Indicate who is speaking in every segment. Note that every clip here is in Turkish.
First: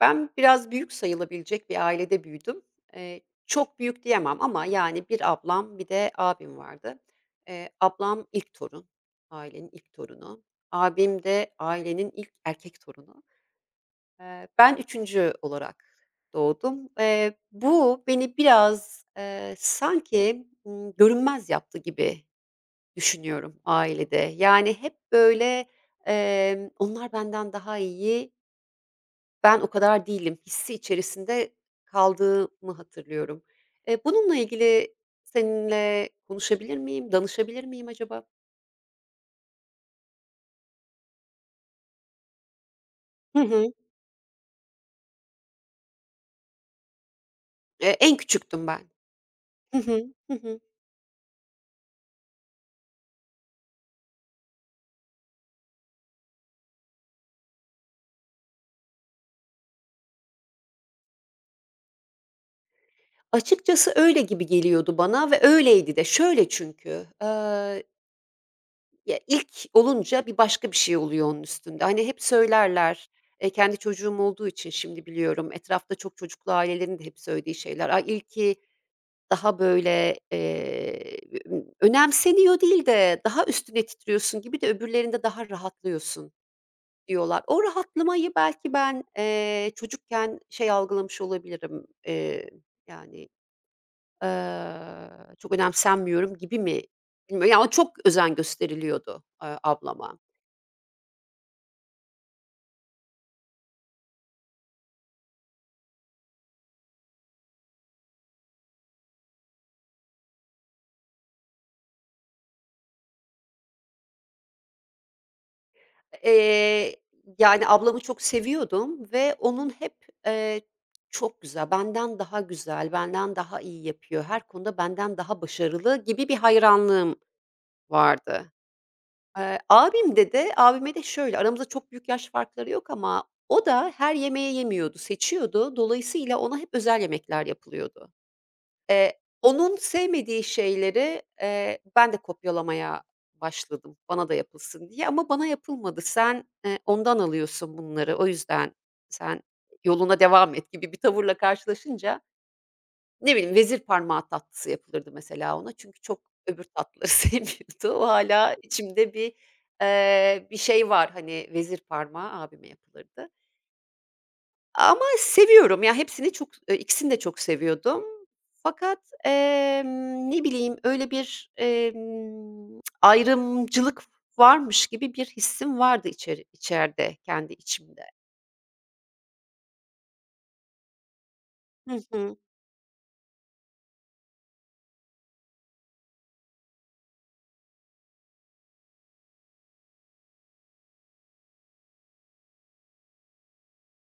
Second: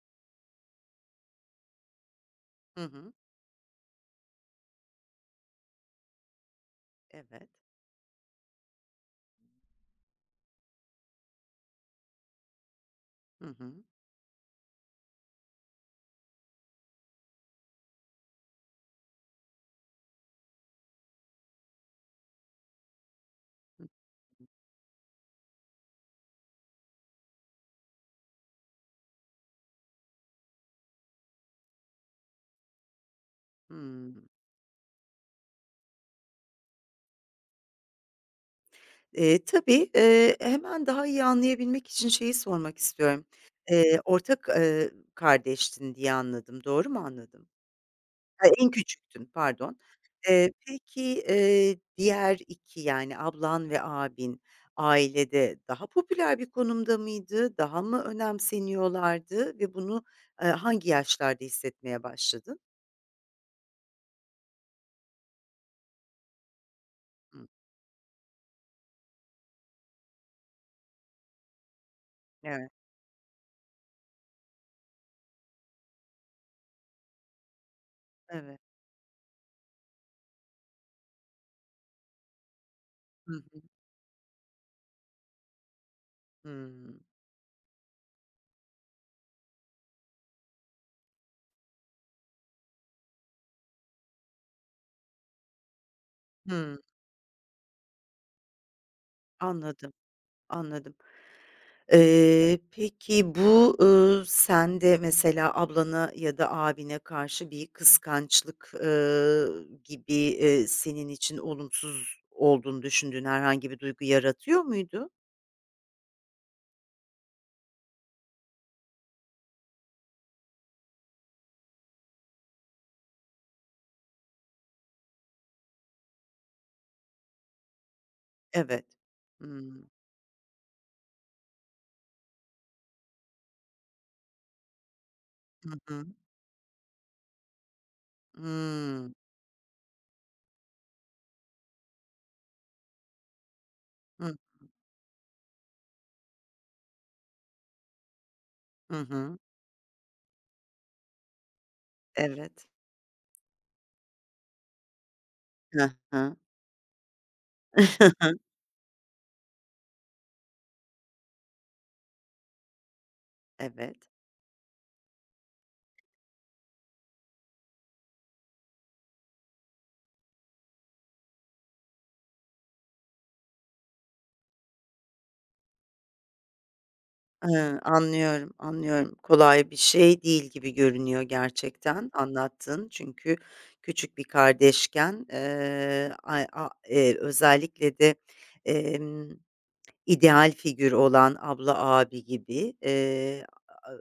Speaker 1: Ben biraz büyük sayılabilecek bir ailede büyüdüm.
Speaker 2: Hı hı.
Speaker 1: Çok büyük diyemem ama, yani, bir ablam, bir de abim vardı.
Speaker 2: Evet.
Speaker 1: Ablam ilk torun, ailenin ilk torunu. Abim de ailenin ilk erkek torunu.
Speaker 2: Hı hı.
Speaker 1: Ben üçüncü olarak doğdum. Bu beni biraz, sanki, görünmez yaptı gibi düşünüyorum
Speaker 2: Hı.
Speaker 1: ailede. Yani, hep böyle, "Onlar benden daha iyi, ben o kadar değilim" hissi içerisinde kaldığımı hatırlıyorum.
Speaker 2: Hımm.
Speaker 1: Bununla ilgili seninle konuşabilir miyim, danışabilir miyim acaba?
Speaker 2: Tabii, hemen daha iyi anlayabilmek için şeyi sormak istiyorum.
Speaker 1: Hı hı.
Speaker 2: Ortak, kardeştin diye anladım. Doğru mu anladım?
Speaker 1: En
Speaker 2: Ha,
Speaker 1: küçüktüm
Speaker 2: en
Speaker 1: ben.
Speaker 2: küçüktün,
Speaker 1: Hı
Speaker 2: pardon.
Speaker 1: hı. Hı hı.
Speaker 2: Peki, diğer 2 yani ablan ve abin ailede daha popüler bir konumda mıydı? Daha mı önemseniyorlardı ve bunu, hangi yaşlarda hissetmeye başladın?
Speaker 1: Açıkçası öyle gibi geliyordu bana ve öyleydi de. Şöyle çünkü,
Speaker 2: Hıı.
Speaker 1: ya, ilk olunca bir başka bir şey oluyor onun üstünde. Hani, hep
Speaker 2: Evet,
Speaker 1: söylerler, kendi çocuğum olduğu için şimdi biliyorum, etrafta çok çocuklu ailelerin de hep söylediği şeyler. "Ay, ilki
Speaker 2: evet.
Speaker 1: daha böyle, önemseniyor değil de
Speaker 2: Hı
Speaker 1: daha
Speaker 2: hı.
Speaker 1: üstüne titriyorsun gibi de öbürlerinde daha rahatlıyorsun"
Speaker 2: Hımm.
Speaker 1: diyorlar. O rahatlamayı belki ben, çocukken şey algılamış olabilirim, yani, eee, çok önemsenmiyorum gibi
Speaker 2: Hımm.
Speaker 1: mi bilmiyorum. Ya, çok özen gösteriliyordu,
Speaker 2: Anladım,
Speaker 1: ablama.
Speaker 2: anladım. Peki bu, sende mesela ablana ya da abine karşı bir kıskançlık, gibi, senin için olumsuz olduğunu düşündüğün herhangi bir duygu yaratıyor muydu?
Speaker 1: Eee, Yani, ablamı çok seviyordum ve onun hep, eee, "Çok güzel, benden daha güzel, benden daha iyi yapıyor, her konuda benden daha başarılı." gibi bir hayranlığım vardı.
Speaker 2: Evet. Hımm.
Speaker 1: Abimde de abime de şöyle, aramızda çok büyük yaş farkları yok ama o da her yemeği yemiyordu,
Speaker 2: Hı
Speaker 1: seçiyordu.
Speaker 2: hı.
Speaker 1: Dolayısıyla ona hep özel yemekler yapılıyordu.
Speaker 2: Hımm.
Speaker 1: Onun sevmediği şeyleri, ben de kopyalamaya başladım bana da
Speaker 2: Hı.
Speaker 1: yapılsın diye ama bana yapılmadı. "Sen, ondan alıyorsun bunları, o yüzden
Speaker 2: Hı hı.
Speaker 1: sen yoluna devam et." gibi bir tavırla karşılaşınca,
Speaker 2: Evet.
Speaker 1: ne bileyim, vezir parmağı tatlısı yapılırdı mesela ona
Speaker 2: Hı
Speaker 1: çünkü çok
Speaker 2: hı.
Speaker 1: öbür tatlıları sevmiyordu. O hala içimde bir, bir şey var, hani, vezir parmağı abime yapılırdı.
Speaker 2: Evet.
Speaker 1: Ama seviyorum. Ya, hepsini çok ikisini de çok seviyordum. Fakat, ne bileyim, öyle bir, ayrımcılık varmış gibi bir hissim vardı içeride, kendi
Speaker 2: Hıı,
Speaker 1: içimde.
Speaker 2: anlıyorum, anlıyorum. Kolay bir şey değil gibi görünüyor
Speaker 1: Hı
Speaker 2: gerçekten
Speaker 1: hı.
Speaker 2: anlattığın. Çünkü küçük bir kardeşken, ay a özellikle de, emm, ideal figür olan abla, abi gibi, aaa,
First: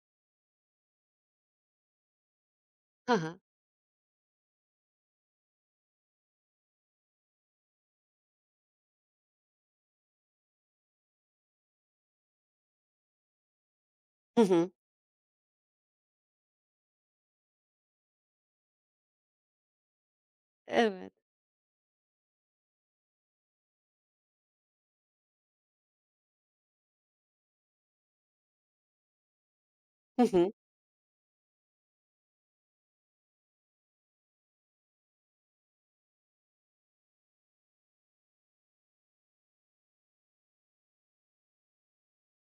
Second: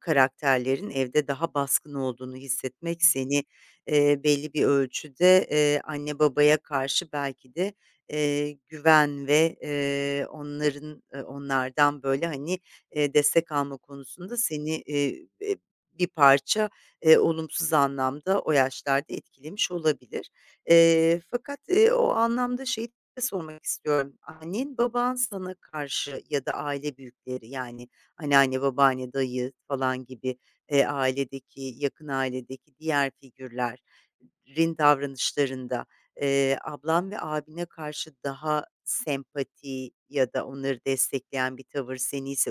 Speaker 2: karakterlerin evde daha baskın olduğunu hissetmek
Speaker 1: Hı hı.
Speaker 2: seni, belli bir ölçüde, anne babaya karşı belki de, güven ve, onların, onlardan, böyle, hani, destek alma konusunda
Speaker 1: Hı hı.
Speaker 2: seni, bir parça, olumsuz anlamda o yaşlarda etkilemiş olabilir.
Speaker 1: Evet.
Speaker 2: Fakat, o anlamda şeyi sormak istiyorum. Annen, baban sana karşı ya da aile büyükleri yani anneanne, babaanne, dayı falan
Speaker 1: Hı
Speaker 2: gibi,
Speaker 1: hı.
Speaker 2: ailedeki, yakın ailedeki diğer figürlerin davranışlarında, ablan ve abine karşı daha sempati ya da onları destekleyen bir tavır, seni ise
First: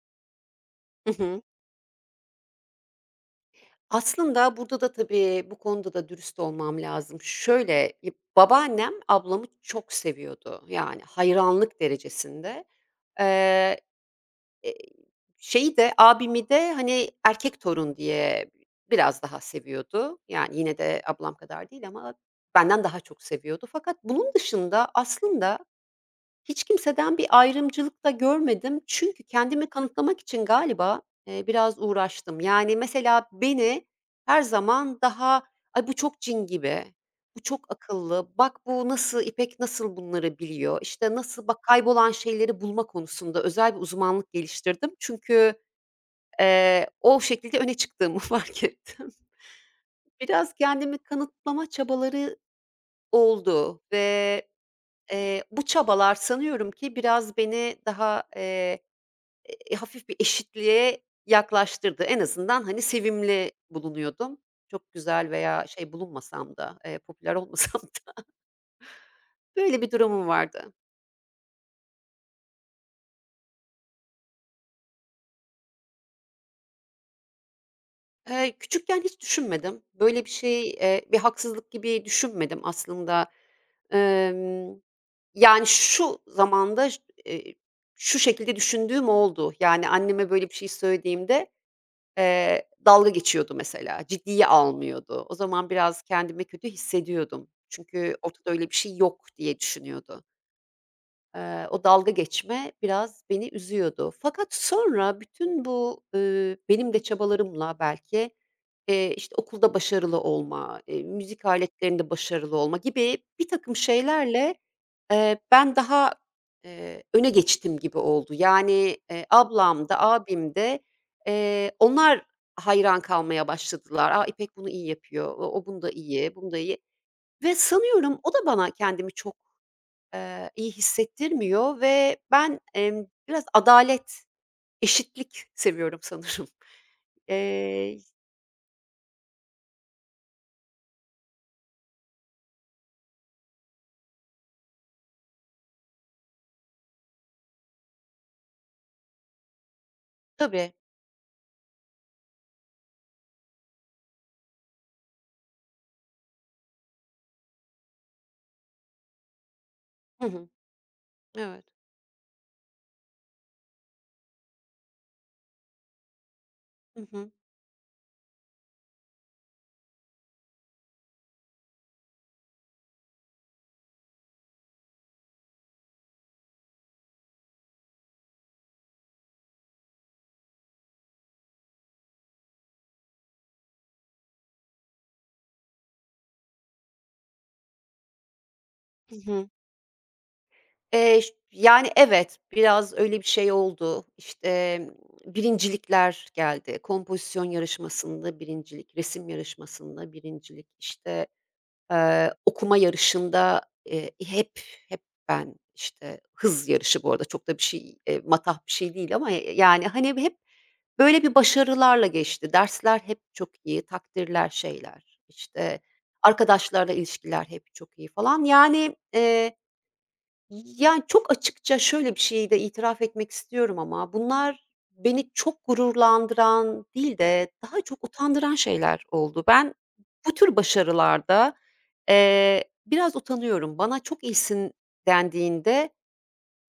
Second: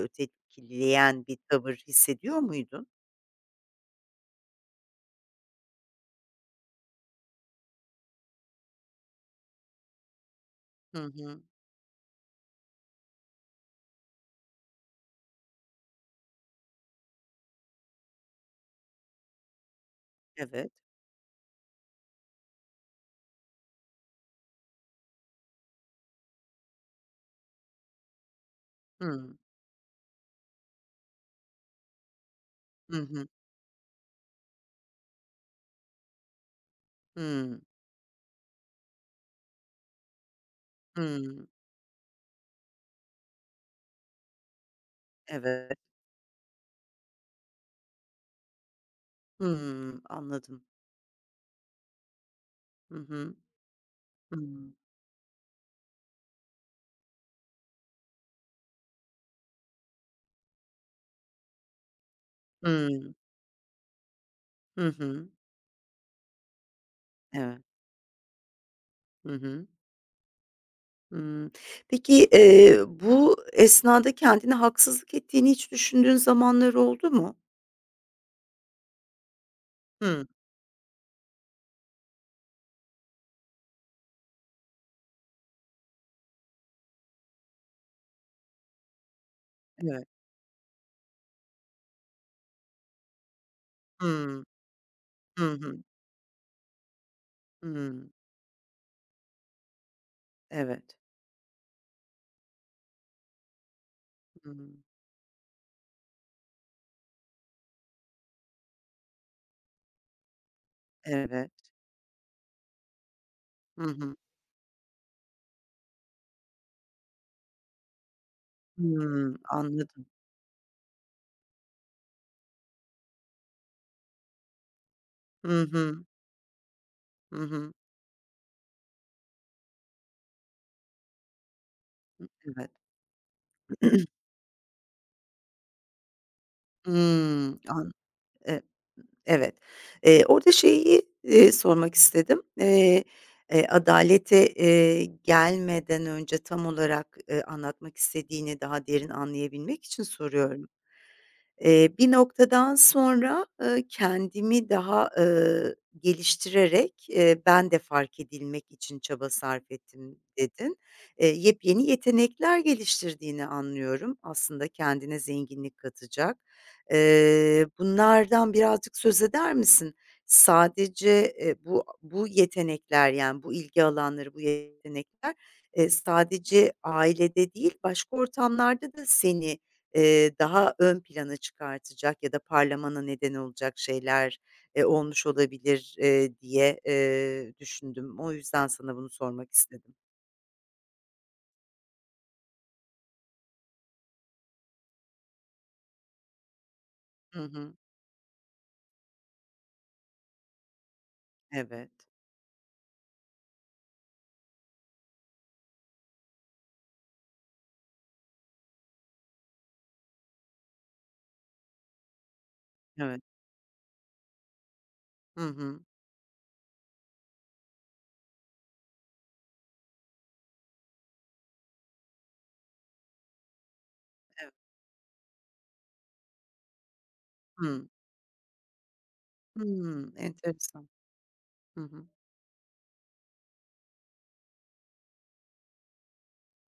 Speaker 1: Hı
Speaker 2: ötekileyen bir
Speaker 1: hı.
Speaker 2: tavır hissediyor muydun?
Speaker 1: Aslında burada da tabii bu konuda da dürüst olmam lazım. Şöyle, babaannem ablamı çok seviyordu. Yani
Speaker 2: Hı hı.
Speaker 1: hayranlık derecesinde. Eee Eee, Şeyi de, abimi de, hani, erkek torun diye biraz daha seviyordu. Yani
Speaker 2: Evet.
Speaker 1: yine de ablam kadar değil ama benden daha çok seviyordu. Fakat bunun dışında aslında hiç kimseden bir ayrımcılık da görmedim. Çünkü
Speaker 2: Hıı.
Speaker 1: kendimi kanıtlamak için galiba, biraz uğraştım. Yani,
Speaker 2: Hı
Speaker 1: mesela
Speaker 2: hı.
Speaker 1: beni her zaman daha, "Ay, bu çok cin gibi, bu
Speaker 2: Hıı.
Speaker 1: çok akıllı, bak bu nasıl, İpek nasıl bunları biliyor, işte,
Speaker 2: Hıı.
Speaker 1: nasıl bak kaybolan şeyleri bulma konusunda özel bir uzmanlık geliştirdim." Çünkü,
Speaker 2: Evet.
Speaker 1: o şekilde öne çıktığımı fark ettim.
Speaker 2: Hıı.
Speaker 1: Biraz
Speaker 2: Anladım.
Speaker 1: kendimi kanıtlama çabaları
Speaker 2: Hı hı.
Speaker 1: oldu
Speaker 2: Hıı.
Speaker 1: ve bu çabalar sanıyorum ki biraz beni daha, hafif bir eşitliğe yaklaştırdı. En azından, hani,
Speaker 2: Hımm.
Speaker 1: sevimli bulunuyordum.
Speaker 2: Hı
Speaker 1: Çok
Speaker 2: hı.
Speaker 1: güzel veya şey bulunmasam da, popüler
Speaker 2: Evet.
Speaker 1: olmasam da
Speaker 2: Hı hı.
Speaker 1: böyle bir durumum vardı.
Speaker 2: Hımm. Peki, bu esnada kendine haksızlık ettiğini hiç düşündüğün zamanlar oldu mu?
Speaker 1: Küçükken hiç düşünmedim. Böyle
Speaker 2: Hımm.
Speaker 1: bir şey, bir haksızlık gibi düşünmedim aslında. Emm, Yani, şu zamanda ş eee, şu şekilde düşündüğüm oldu. Yani,
Speaker 2: Evet.
Speaker 1: anneme böyle bir şey söylediğimde dalga geçiyordu mesela,
Speaker 2: Hımm.
Speaker 1: ciddiye almıyordu. O
Speaker 2: Hı
Speaker 1: zaman
Speaker 2: hı.
Speaker 1: biraz kendimi kötü hissediyordum.
Speaker 2: Hımm.
Speaker 1: Çünkü ortada öyle bir şey yok diye düşünüyordu.
Speaker 2: Evet.
Speaker 1: O dalga geçme biraz beni üzüyordu. Fakat
Speaker 2: Hımm.
Speaker 1: sonra bütün bu, benim de çabalarımla belki, işte, okulda başarılı olma, müzik
Speaker 2: Evet.
Speaker 1: aletlerinde başarılı olma gibi bir takım
Speaker 2: Hı hı.
Speaker 1: şeylerle, ben daha, öne geçtim gibi oldu. Yani,
Speaker 2: Hımm.
Speaker 1: ablam da
Speaker 2: Anladım.
Speaker 1: abim de, onlar hayran kalmaya başladılar. "A, İpek bunu iyi yapıyor, o
Speaker 2: Hı
Speaker 1: o bunda
Speaker 2: hı.
Speaker 1: iyi, bunda iyi."
Speaker 2: Hı
Speaker 1: Ve
Speaker 2: hı.
Speaker 1: sanıyorum o da bana kendimi çok iyi hissettirmiyor ve ben,
Speaker 2: Evet.
Speaker 1: biraz adalet, eşitlik seviyorum sanırım.
Speaker 2: Hımm. An
Speaker 1: Eee
Speaker 2: e Evet. Orada şeyi, sormak istedim. Adalete, gelmeden önce tam olarak, anlatmak istediğini daha derin anlayabilmek için soruyorum.
Speaker 1: Tabii.
Speaker 2: Bir noktadan sonra, kendimi daha, geliştirerek, "Ben de fark edilmek için çaba sarf ettim."
Speaker 1: Hı hı.
Speaker 2: dedin.
Speaker 1: Evet.
Speaker 2: Yepyeni yetenekler geliştirdiğini anlıyorum. Aslında kendine zenginlik katacak.
Speaker 1: Hı hı.
Speaker 2: Bunlardan birazcık söz eder misin? Sadece, bu yetenekler, yani, bu ilgi alanları, bu yetenekler, sadece ailede değil başka ortamlarda da seni, daha ön plana çıkartacak ya da parlamana neden olacak şeyler, olmuş olabilir, diye, düşündüm. O yüzden sana bunu
Speaker 1: Hı hı.
Speaker 2: sormak istedim.
Speaker 1: Ş yani, evet, biraz öyle bir şey oldu. İşte, birincilikler geldi.
Speaker 2: Hı
Speaker 1: Kompozisyon
Speaker 2: hı.
Speaker 1: yarışmasında birincilik, resim yarışmasında birincilik, işte
Speaker 2: Evet,
Speaker 1: Okuma yarışında, hep ben, işte, hız yarışı bu arada çok da bir şey, matah bir şey değil ama, yani, hani, hep böyle bir başarılarla geçti. Dersler hep
Speaker 2: evet.
Speaker 1: çok iyi, takdirler, şeyler,
Speaker 2: Hı
Speaker 1: işte,
Speaker 2: hı.
Speaker 1: arkadaşlarla ilişkiler hep çok iyi falan. Yani, çok açıkça şöyle bir şeyi de itiraf etmek istiyorum ama
Speaker 2: Evet.
Speaker 1: bunlar beni çok gururlandıran değil de daha
Speaker 2: Hımm.
Speaker 1: çok utandıran şeyler oldu. Ben
Speaker 2: Hımm.
Speaker 1: bu tür
Speaker 2: Enteresan.
Speaker 1: başarılarda,
Speaker 2: Hı hı.
Speaker 1: biraz utanıyorum. Bana "Çok iyisin." dendiğinde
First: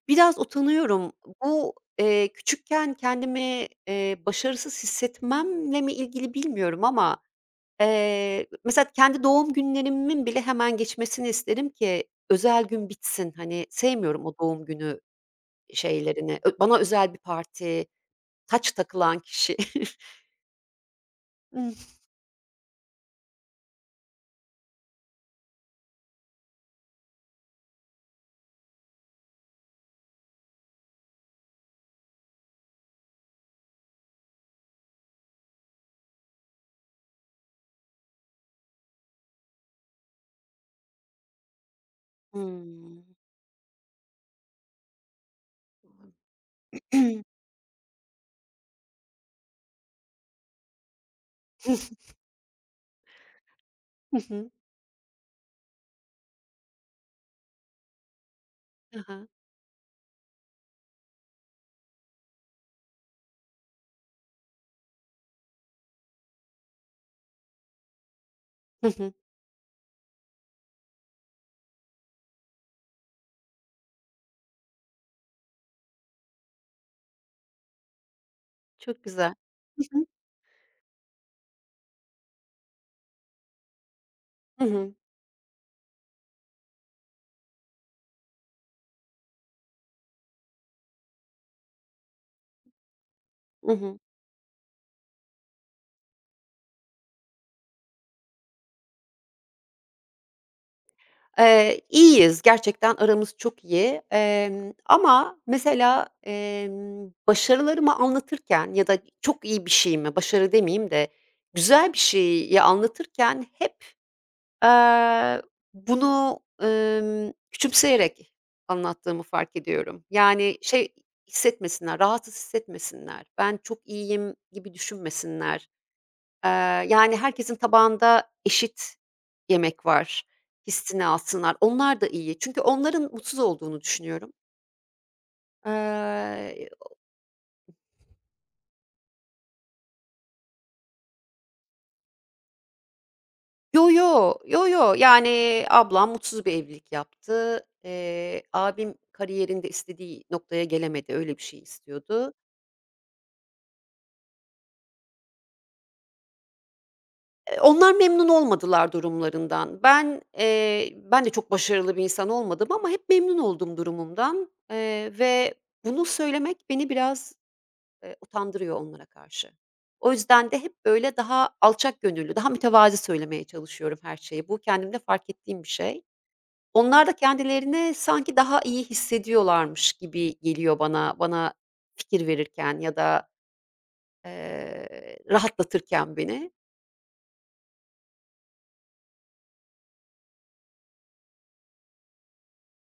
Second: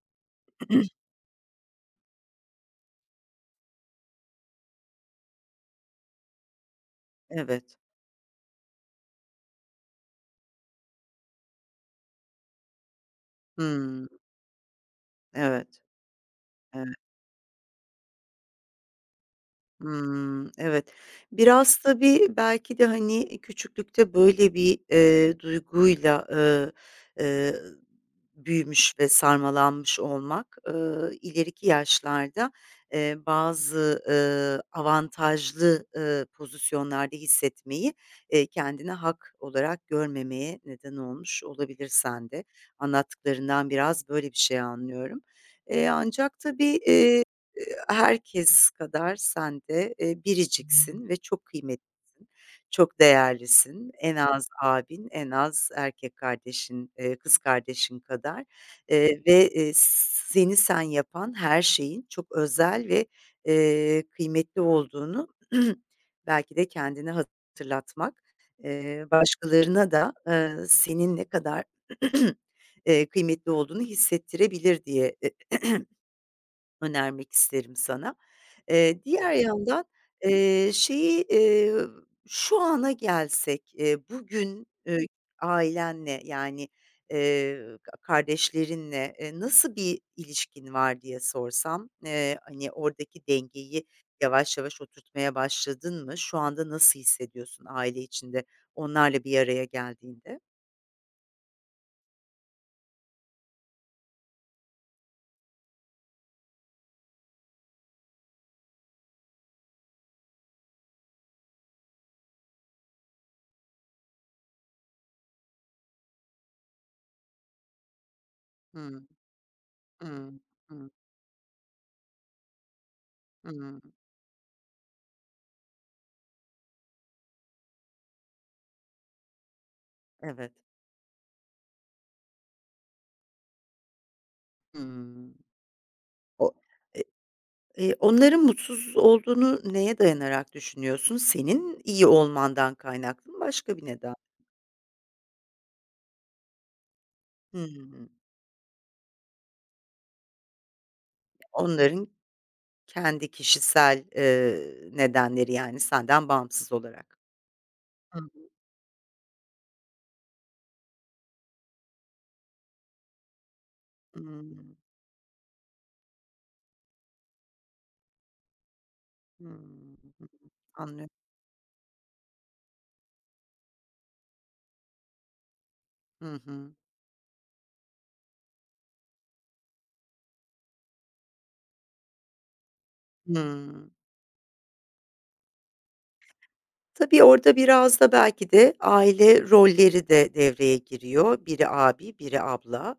Speaker 1: biraz utanıyorum. Bu, küçükken kendimi, başarısız hissetmemle mi ilgili bilmiyorum ama
Speaker 2: Evet.
Speaker 1: Mesela kendi doğum günlerimin bile hemen geçmesini isterim ki özel gün bitsin. Hani,
Speaker 2: Hımm.
Speaker 1: sevmiyorum o doğum günü
Speaker 2: Evet,
Speaker 1: şeylerini. Bana
Speaker 2: evet.
Speaker 1: özel bir parti, taç takılan kişi.
Speaker 2: Hımm, evet.
Speaker 1: Ih
Speaker 2: Biraz tabii belki de, hani, küçüklükte böyle bir, duyguyla, eee, büyümüş ve sarmalanmış olmak, ileriki yaşlarda, bazı, avantajlı, pozisyonlarda hissetmeyi, kendine hak olarak görmemeye neden olmuş olabilir sende. Anlattıklarından biraz böyle bir şey anlıyorum. Eee, ancak tabii,
Speaker 1: Hı hı.
Speaker 2: eee Herkes kadar sen de, biriciksin ve çok kıymetlisin, çok değerlisin. En
Speaker 1: Hı
Speaker 2: az
Speaker 1: hı.
Speaker 2: abin, en az erkek kardeşin, kız kardeşin kadar,
Speaker 1: Aha.
Speaker 2: ve, seni sen yapan her şeyin çok özel ve, kıymetli olduğunu belki de kendine hatırlatmak,
Speaker 1: Hı hı.
Speaker 2: başkalarına da, senin ne kadar, kıymetli olduğunu hissettirebilir diye önermek isterim sana.
Speaker 1: Çok
Speaker 2: Diğer
Speaker 1: güzel. Hı
Speaker 2: yandan,
Speaker 1: hı.
Speaker 2: eee, şeyi, eee, şu ana gelsek,
Speaker 1: Hı
Speaker 2: bugün,
Speaker 1: hı.
Speaker 2: ailenle yani, ka kardeşlerinle, nasıl bir ilişkin var diye sorsam, hani, oradaki
Speaker 1: Hı
Speaker 2: dengeyi
Speaker 1: hı.
Speaker 2: yavaş yavaş oturtmaya başladın mı? Şu anda nasıl hissediyorsun aile içinde onlarla bir araya geldiğinde?
Speaker 1: İyiyiz, gerçekten aramız çok iyi. Ama mesela, başarılarımı anlatırken ya da çok iyi bir şeyimi, başarı demeyeyim de güzel bir şeyi anlatırken hep, eee, bunu, küçümseyerek
Speaker 2: Hımm.
Speaker 1: anlattığımı fark ediyorum.
Speaker 2: Hımm.
Speaker 1: Yani,
Speaker 2: Hı.
Speaker 1: şey hissetmesinler, rahatsız hissetmesinler, ben
Speaker 2: Hımm.
Speaker 1: çok iyiyim gibi düşünmesinler. Eee, Yani, herkesin tabağında eşit yemek var
Speaker 2: Evet.
Speaker 1: hissini alsınlar. Onlar da iyi. Çünkü onların mutsuz olduğunu düşünüyorum.
Speaker 2: Hımm. O
Speaker 1: Eee,
Speaker 2: Onların mutsuz olduğunu neye dayanarak düşünüyorsun? Senin iyi olmandan kaynaklı mı başka bir
Speaker 1: Yo,
Speaker 2: neden?
Speaker 1: yo, yo, yo. Yani, ablam mutsuz bir evlilik yaptı.
Speaker 2: Hımm.
Speaker 1: Abim kariyerinde istediği noktaya gelemedi. Öyle bir şey
Speaker 2: Onların
Speaker 1: istiyordu.
Speaker 2: kendi kişisel, nedenleri, yani, senden bağımsız olarak.
Speaker 1: Onlar
Speaker 2: Hı hı.
Speaker 1: memnun olmadılar durumlarından. Ben, ben de çok başarılı bir insan olmadım ama hep memnun oldum durumumdan,
Speaker 2: Hımm.
Speaker 1: ve bunu söylemek beni biraz utandırıyor onlara karşı.
Speaker 2: Hımm.
Speaker 1: O yüzden de hep
Speaker 2: Anlıyorum.
Speaker 1: böyle daha alçak gönüllü, daha mütevazi söylemeye çalışıyorum her şeyi. Bu kendimde fark ettiğim bir şey.
Speaker 2: Hı hı.
Speaker 1: Onlar da kendilerini sanki daha iyi hissediyorlarmış gibi geliyor bana, bana fikir verirken ya da,
Speaker 2: Hıı.
Speaker 1: rahatlatırken beni.
Speaker 2: Tabii orada biraz da belki de aile rolleri de devreye giriyor. Biri abi, biri abla.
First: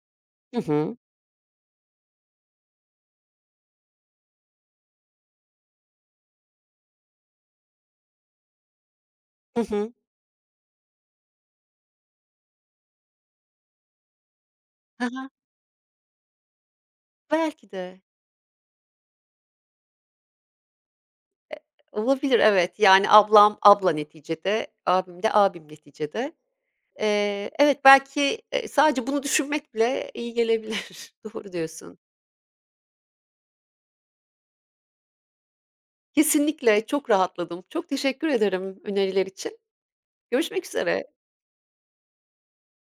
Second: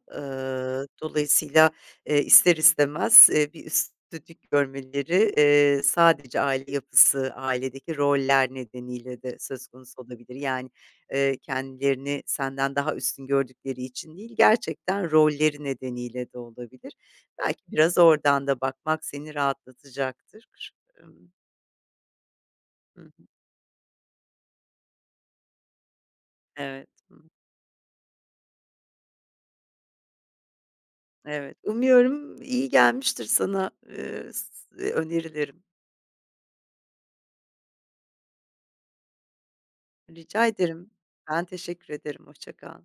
Speaker 1: Hı hı.
Speaker 2: Dolayısıyla, ister istemez, bir üstlük görmeleri, sadece aile yapısı, ailedeki roller nedeniyle de
Speaker 1: Hı
Speaker 2: söz
Speaker 1: hı.
Speaker 2: konusu olabilir. Yani, kendilerini senden daha üstün gördükleri için değil,
Speaker 1: Hı
Speaker 2: gerçekten
Speaker 1: hı.
Speaker 2: rolleri nedeniyle de olabilir. Belki
Speaker 1: Belki
Speaker 2: biraz
Speaker 1: de.
Speaker 2: oradan da bakmak seni rahatlatacaktır. Imm,
Speaker 1: Olabilir, evet.
Speaker 2: hı
Speaker 1: Yani ablam abla neticede, abim de abim neticede.
Speaker 2: evet.
Speaker 1: Evet, belki, sadece bunu düşünmek bile iyi gelebilir. Doğru
Speaker 2: Evet,
Speaker 1: diyorsun.
Speaker 2: umuyorum iyi gelmiştir sana, önerilerim.
Speaker 1: Kesinlikle çok rahatladım. Çok teşekkür ederim öneriler için.
Speaker 2: Rica
Speaker 1: Görüşmek
Speaker 2: ederim.
Speaker 1: üzere.
Speaker 2: Ben teşekkür ederim. Hoşça kal.